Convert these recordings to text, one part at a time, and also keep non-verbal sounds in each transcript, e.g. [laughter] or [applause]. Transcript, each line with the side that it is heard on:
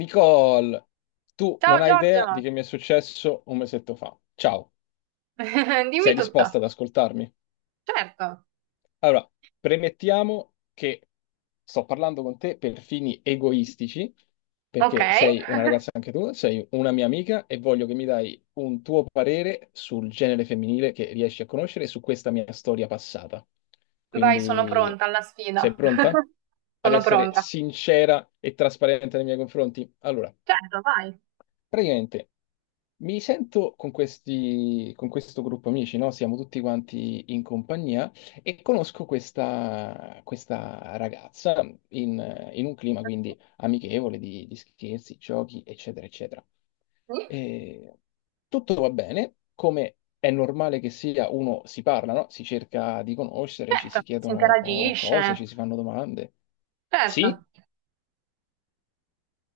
left: Nicole, tu non
right: Ciao
left: hai idea di
right: Giorgio,
left: che mi è successo un mesetto fa. Ciao,
right: [laughs] dimmi
left: sei
right: tutto.
left: disposta ad ascoltarmi?
right: Certo.
left: Allora, premettiamo che sto parlando con te per fini egoistici,
right: Ok,
left: perché sei una ragazza anche tu, sei una mia amica e voglio che mi dai un tuo parere sul genere femminile che riesci a conoscere e su questa mia storia passata.
right: vai, sono
left: Quindi,
right: pronta alla
left: sei
right: sfida.
left: pronta
right: [laughs]
left: ad
right: Sono
left: essere
right: pronta.
left: sincera e trasparente nei miei confronti? Allora.
right: Certo, vai.
left: Praticamente mi sento con questo gruppo amici, no? Siamo tutti quanti in compagnia e conosco questa ragazza in un clima quindi amichevole di scherzi, giochi, eccetera, eccetera.
right: Sì?
left: E tutto va bene, come è normale che sia, uno si parla, no? Si cerca di conoscere, ci
right: Certo,
left: si
right: si
left: chiedono cose,
right: interagisce.
left: ci si fanno domande.
right: Certo.
left: Sì?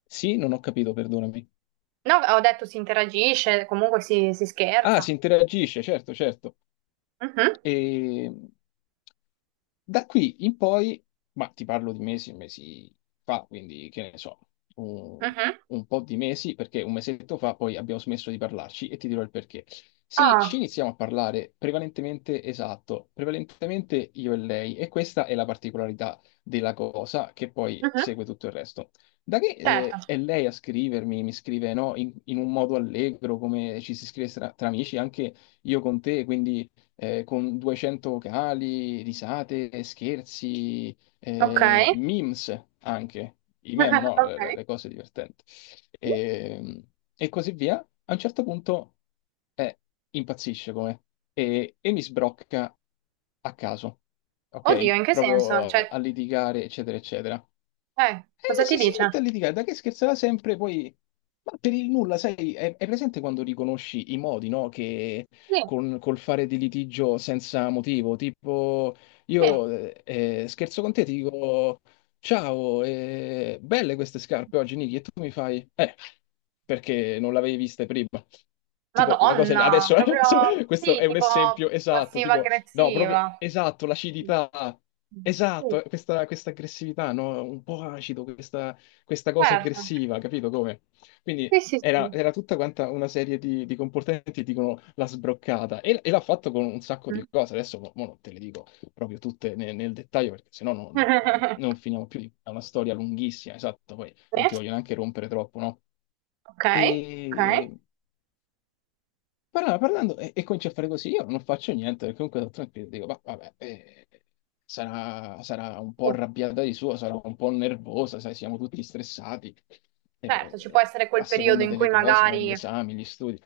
left: Sì, non ho capito, perdonami.
right: No, ho detto si interagisce, comunque si
left: Ah,
right: scherza.
left: si interagisce, certo, certo.
right: Mhm,
left: E da qui in poi, ma ti parlo di mesi, mesi fa, quindi che ne so, un,
right: mhm.
left: un po' di mesi, perché un mesetto fa poi abbiamo smesso di parlarci e ti dirò il perché. Sì, ci
right: Ah,
left: iniziamo a parlare prevalentemente, esatto, prevalentemente io e lei, e questa è la particolarità della cosa che poi
right: mhm.
left: segue tutto il resto. Da che
right: Certo.
left: è lei a scrivermi, mi scrive no, in un modo allegro, come ci si scrive tra amici, anche io con te, quindi con 200 vocali, risate, scherzi,
right: Ok.
left: memes anche, i meme,
right: [laughs]
left: no? Le,
right: Ok.
left: le- le cose divertenti. E, e così via. A un certo punto eh, impazzisce come e mi sbrocca a caso,
right: Oddio,
left: ok?
right: in che
left: Proprio
right: senso? Cioè,
left: a litigare, eccetera, eccetera.
right: cosa
left: Eh,
right: ti
left: si, si
right: dice?
left: mette a litigare, da che scherzerà sempre, poi... Ma per il nulla, sai, è presente quando riconosci i modi, no? Che
right: Sì,
left: col fare di litigio senza motivo, tipo
right: sì.
left: io scherzo con te, ti dico ciao, belle queste scarpe oggi, Niki, e tu mi fai perché non l'avevi viste prima. Tipo, una cosa,
right: Madonna,
left: adesso, [laughs]
right: proprio
left: adesso questo
right: sì,
left: è un
right: tipo
left: esempio esatto, tipo. No, proprio
right: passiva-aggressiva.
left: esatto, l'acidità.
right: Mm. Sì,
left: Esatto, questa aggressività, no? Un po' acido, questa cosa
right: certo.
left: aggressiva, capito come? Quindi
right: Sì, sì, sì.
left: era tutta quanta una serie di comportamenti, dicono la sbroccata, e l'ha fatto con un sacco di
right: Mm.
left: cose. Adesso mo non te le dico proprio tutte nel dettaglio, perché sennò non
right: [laughs]
left: finiamo più. È una storia lunghissima, esatto, poi non
right: Sì,
left: ti voglio neanche rompere troppo, no?
right: ok, ok.
left: Parlando, parlando e comincia a fare così, io non faccio niente, perché comunque sono tranquillo, dico, "Ma vabbè, sarà un po'
right: Sì.
left: arrabbiata di suo, sarà un po' nervosa, sai, siamo tutti stressati,
right: Certo, ci può essere
left: a
right: quel periodo
left: seconda
right: in
left: delle
right: cui
left: cose, magari gli
right: magari,
left: esami, gli studi.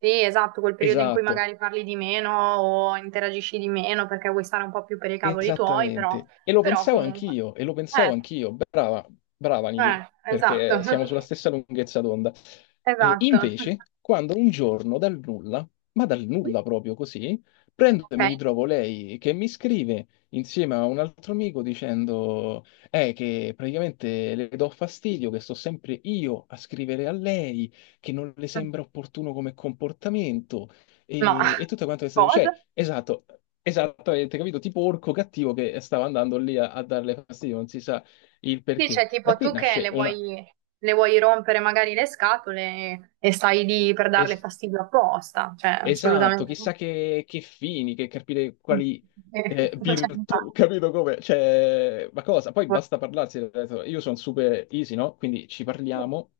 right: sì, esatto, quel periodo in cui
left: Esatto,
right: magari parli di meno o interagisci di meno perché vuoi stare un po' più per i cavoli tuoi, però,
left: esattamente. E lo
right: però
left: pensavo
right: comunque.
left: anch'io, e lo pensavo
right: Eh,
left: anch'io. Brava, brava Niki,
right: eh, esatto,
left: perché siamo
right: [laughs]
left: sulla stessa lunghezza d'onda. Eh,
right: esatto.
left: invece, quando un giorno dal nulla, ma dal nulla proprio così, prendo e
right: Ok.
left: mi ritrovo lei che mi scrive insieme a un altro amico dicendo che praticamente le do fastidio, che sto sempre io a scrivere a lei, che non le sembra opportuno come comportamento
right: Ma
left: e tutto quanto questo,
right: cosa?
left: cioè, esatto, esattamente, capito? Tipo orco cattivo che stava andando lì a darle fastidio, non si sa il
right: Sì,
left: perché.
right: cioè
left: Da
right: tipo
left: qui
right: tu che
left: nasce
right: le
left: una...
right: vuoi, le vuoi rompere magari le scatole e stai lì per darle
left: es-
right: fastidio apposta, cioè
left: esatto,
right: assolutamente no.
left: chissà che fini, che capire
right: [laughs]
left: quali
right: Eh, Cioè,
left: virtù, [laughs]
right: infatti.
left: capito come? Cioè, ma cosa? Poi basta parlarsi, ho detto, io sono super easy, no? Quindi ci parliamo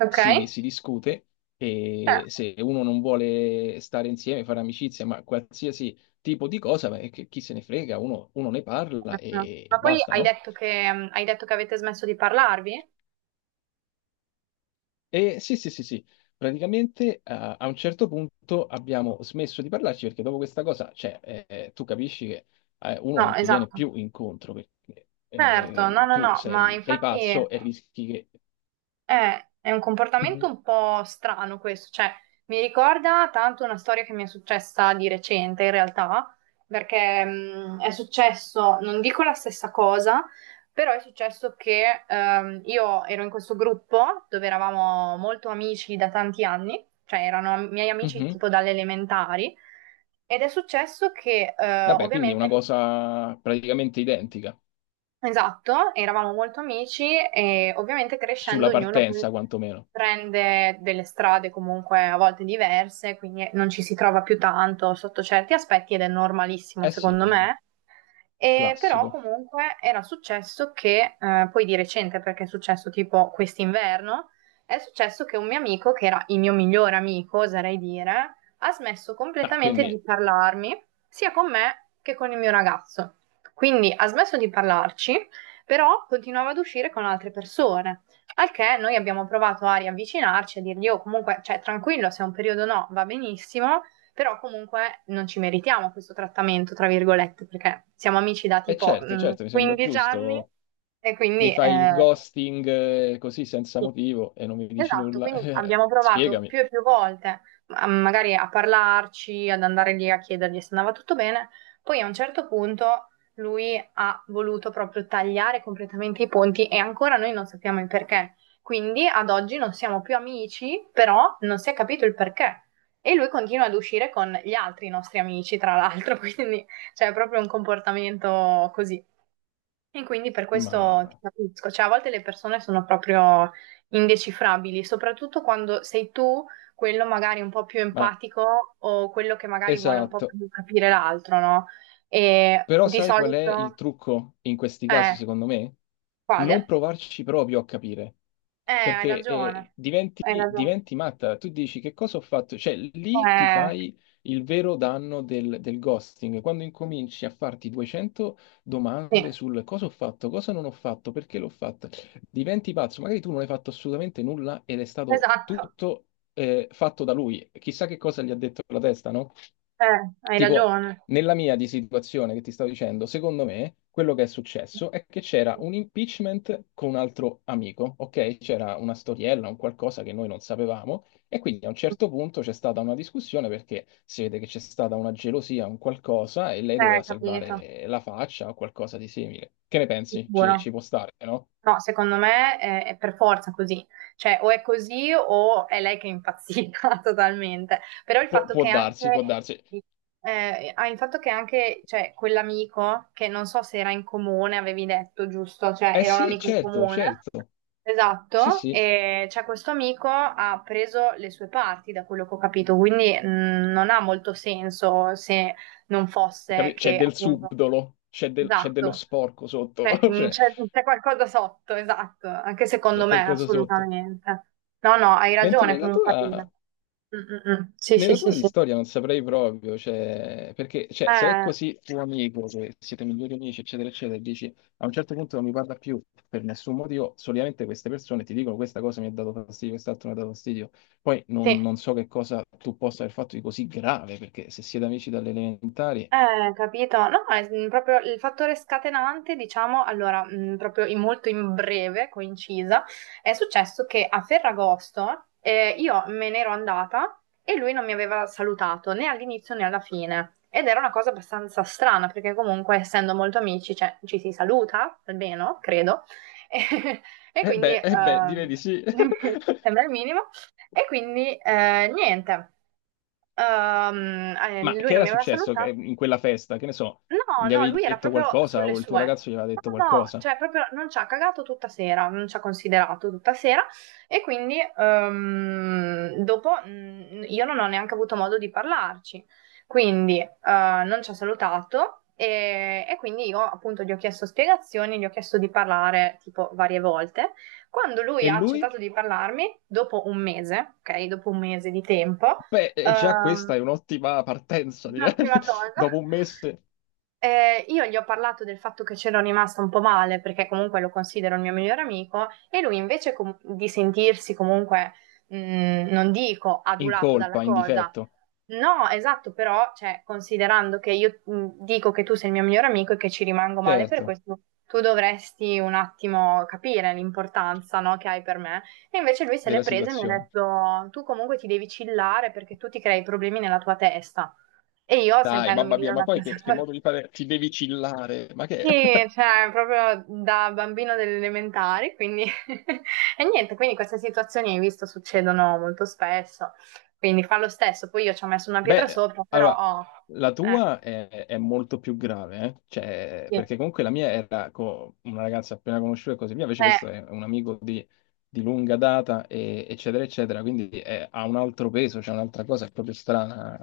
right: Ok?
left: si discute e se uno non vuole stare insieme, fare amicizia, ma qualsiasi tipo di cosa, beh, chi se ne frega, uno ne parla
right: Certo.
left: e
right: Ma poi
left: basta,
right: hai
left: no?
right: detto che, hai detto che avete smesso di parlarvi?
left: E sì, sì, sì, sì. Praticamente a un certo punto abbiamo smesso di parlarci perché dopo questa cosa, cioè, tu capisci che uno
right: No,
left: non ti viene
right: esatto.
left: più incontro perché
right: Certo, no, no,
left: tu
right: no, ma
left: sei
right: infatti
left: pazzo e rischi che...
right: È un comportamento
left: Mhm,
right: un po' strano questo, cioè mi ricorda tanto una storia che mi è successa di recente in realtà, perché è successo, non dico la stessa cosa, però è successo che io ero in questo gruppo dove eravamo molto amici da tanti anni, cioè erano miei amici
left: mhm.
right: tipo dalle elementari, ed è successo che
left: Vabbè, quindi è una
right: ovviamente
left: cosa praticamente identica,
right: esatto, eravamo molto amici e ovviamente crescendo
left: sulla
right: ognuno poi
left: partenza quantomeno.
right: prende delle strade comunque a volte diverse, quindi non ci si trova più tanto sotto certi aspetti ed è normalissimo
left: Eh sì,
right: secondo me. E però
left: classico.
right: comunque era successo che, poi di recente, perché è successo tipo quest'inverno, è successo che un mio amico, che era il mio migliore amico, oserei dire, ha smesso
left: Ah,
right: completamente di
left: quindi,
right: parlarmi, sia con me che con il mio ragazzo. Quindi ha smesso di parlarci, però continuava ad uscire con altre persone. Al che noi abbiamo provato a riavvicinarci, a dirgli, oh comunque, cioè tranquillo, se è un periodo no, va benissimo. Però comunque non ci meritiamo questo trattamento, tra virgolette, perché siamo amici da
left: è
right: tipo
left: certo, certo, mi sembra
right: 15 anni
left: giusto.
right: e
left: Mi
right: quindi
left: fai il ghosting così senza
right: sì.
left: motivo e non mi dici
right: Esatto,
left: nulla. [laughs]
right: quindi abbiamo provato
left: Spiegami.
right: più e più volte, magari a parlarci, ad andare lì a chiedergli se andava tutto bene. Poi a un certo punto lui ha voluto proprio tagliare completamente i ponti e ancora noi non sappiamo il perché. Quindi ad oggi non siamo più amici, però non si è capito il perché. E lui continua ad uscire con gli altri nostri amici, tra l'altro, [laughs] quindi c'è proprio un comportamento così. E quindi per questo ti
left: Ma,
right: capisco, cioè a volte le persone sono proprio indecifrabili, soprattutto quando sei tu quello magari un po' più
left: ma
right: empatico o quello che magari vuole un po'
left: esatto.
right: più capire l'altro, no? E
left: Però
right: di
left: sai qual è il
right: solito,
left: trucco in questi casi,
right: eh,
left: secondo me? Non
right: quale?
left: provarci proprio a capire,
right: Hai
left: perché
right: ragione, hai
left: diventi,
right: ragione.
left: diventi matta. Tu dici che cosa ho fatto? Cioè, lì ti
right: Eh,
left: fai il vero danno del ghosting, quando incominci a farti 200
right: sì,
left: domande sul cosa ho fatto, cosa non ho fatto, perché l'ho fatto. Diventi pazzo, magari tu non hai fatto assolutamente nulla ed è stato
right: esatto,
left: tutto fatto da lui. Chissà che cosa gli ha detto la testa, no?
right: eh, hai
left: Tipo,
right: ragione.
left: nella mia di situazione che ti stavo dicendo, secondo me quello che è successo è che c'era un impeachment con un altro amico, ok? C'era una storiella, un qualcosa che noi non sapevamo e quindi a un certo punto c'è stata una discussione perché si vede che c'è stata una gelosia, un qualcosa e lei doveva
right: Capito,
left: salvare la faccia o qualcosa di simile. Che ne pensi? Ci,
right: sicuro.
left: ci può stare, no?
right: No, secondo me è per forza così, cioè o è così o è lei che è impazzita [laughs] totalmente, però
left: Pu- può darsi, può darsi.
right: il fatto che anche, cioè, quell'amico, che non so se era in comune, avevi detto, giusto, cioè
left: Eh
right: era un
left: sì,
right: amico in
left: certo,
right: comune,
left: certo. Sì,
right: esatto,
left: sì,
right: e cioè, questo amico ha preso le sue parti, da quello che ho capito, quindi non ha molto senso se non fosse
left: C'è
right: che
left: del
right: appunto,
left: subdolo, c'è dello
right: esatto.
left: sporco sotto.
right: Eh,
left: [laughs]
right: mm,
left: Cioè,
right: c'è c'è qualcosa sotto, esatto, anche secondo
left: c'è
right: me,
left: qualcosa sotto.
right: assolutamente. No, no, hai
left: Mentre
right: ragione
left: nella
right: comunque. Alina.
left: tua,
right: Mm, mm, mm. Sì, sì,
left: nella
right: sì,
left: tua di
right: sì.
left: storia non saprei proprio, cioè, perché cioè, se è
right: Eh,
left: così tuo amico, che siete migliori amici, eccetera, eccetera, e dici a un certo punto non mi parla più per nessun motivo, solitamente queste persone ti dicono questa cosa mi ha dato fastidio, quest'altro mi ha dato fastidio. Poi non,
right: sì.
left: non so che cosa tu possa aver fatto di così grave, perché se siete amici dalle elementari...
right: Capito? No, è proprio il fattore scatenante, diciamo, allora, proprio in molto in breve, coincisa, è successo che a Ferragosto io me ne ero andata e lui non mi aveva salutato né all'inizio né alla fine. Ed era una cosa abbastanza strana, perché comunque essendo molto amici, cioè, ci si saluta, almeno, credo. [laughs] E, e quindi,
left: Eh beh, direi di sì. [laughs]
right: [laughs] sembra il minimo. E quindi, niente.
left: Ma
right: Lui
left: che
right: non
left: era
right: mi aveva
left: successo
right: salutato.
left: in quella festa? Che ne so,
right: No,
left: gli
right: no,
left: avevi
right: lui era
left: detto
right: proprio
left: qualcosa
right: sulle
left: o il tuo
right: sue.
left: ragazzo gli aveva
right: No,
left: detto
right: no,
left: qualcosa?
right: cioè proprio non ci ha cagato tutta sera, non ci ha considerato tutta sera e quindi dopo io non ho neanche avuto modo di parlarci, quindi non ci ha salutato e quindi io appunto gli ho chiesto spiegazioni, gli ho chiesto di parlare tipo varie volte. Quando lui
left: E
right: ha
left: lui?
right: accettato di parlarmi, dopo un mese, ok, dopo un mese di tempo,
left: Beh, e già
right: ehm,
left: questa è un'ottima partenza, direi.
right: l'ultima
left: [laughs]
right: cosa.
left: Dopo un mese
right: Io gli ho parlato del fatto che c'ero rimasta un po' male, perché comunque lo considero il mio migliore amico, e lui invece di sentirsi comunque, non dico
left: in
right: adulato dalla
left: colpa, in
right: cosa,
left: difetto,
right: no, esatto, però, cioè, considerando che io dico che tu sei il mio migliore amico e che ci rimango male per
left: certo,
right: questo, tu dovresti un attimo capire l'importanza, no, che hai per me. E invece lui se l'è
left: della
right: presa e mi ha
left: situazione.
right: detto, tu comunque ti devi chillare perché tu ti crei problemi nella tua testa. E io
left: Dai,
right: sentendomi
left: mamma
right: dire
left: mia, ma
right: una
left: poi che,
right: cosa
left: che
right: [laughs]
left: modo di fare? Ti devi chillare, ma che...
right: Sì, cioè, proprio da bambino delle elementari, quindi... [laughs] E niente, quindi queste situazioni, hai visto, succedono molto spesso. Quindi fa lo stesso, poi io ci ho messo una
left: [laughs]
right: pietra
left: Beh,
right: sopra,
left: allora,
right: però...
left: la
right: Eh,
left: tua è molto più grave, eh? Cioè,
right: sì.
left: perché comunque la mia era una ragazza appena conosciuta e così via, invece
right: Eh,
left: questo è un amico di lunga data, eccetera, eccetera, quindi ha un altro peso, c'è un'altra cosa, è proprio strana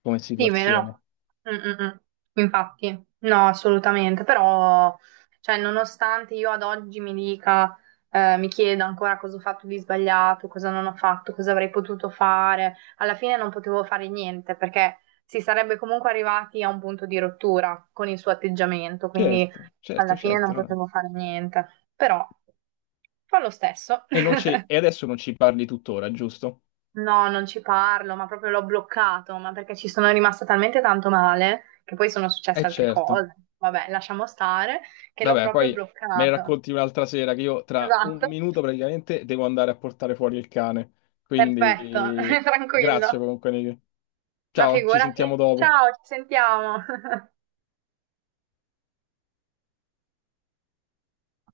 left: come
right: sì,
left: situazione.
right: vero. Mm, mm, mm. Infatti, no, assolutamente, però, cioè, nonostante io ad oggi mi chieda ancora cosa ho fatto di sbagliato, cosa non ho fatto, cosa avrei potuto fare, alla fine non potevo fare niente perché si sarebbe comunque arrivati a un punto di rottura con il suo atteggiamento, quindi
left: Certo,
right: alla
left: certo,
right: fine non
left: certo. No, no.
right: potevo fare niente, però fa lo stesso.
left: E, non
right: [laughs]
left: ci- e adesso non ci parli tuttora, giusto?
right: No, non ci parlo, ma proprio l'ho bloccato, ma perché ci sono rimasta talmente tanto male, che poi sono
left: Eh
right: successe altre
left: certo.
right: cose. Vabbè, lasciamo stare, che l'ho
left: Vabbè,
right: proprio
left: poi me ne
right: bloccato.
left: racconti un'altra sera che io tra un
right: Esatto,
left: minuto praticamente devo andare a portare fuori il cane.
right: perfetto,
left: Quindi
right: [laughs]
left: grazie
right: tranquillo.
left: comunque, Nick.
right: Ma
left: Ciao, ci
right: figurati.
left: sentiamo dopo.
right: Ciao, ci sentiamo.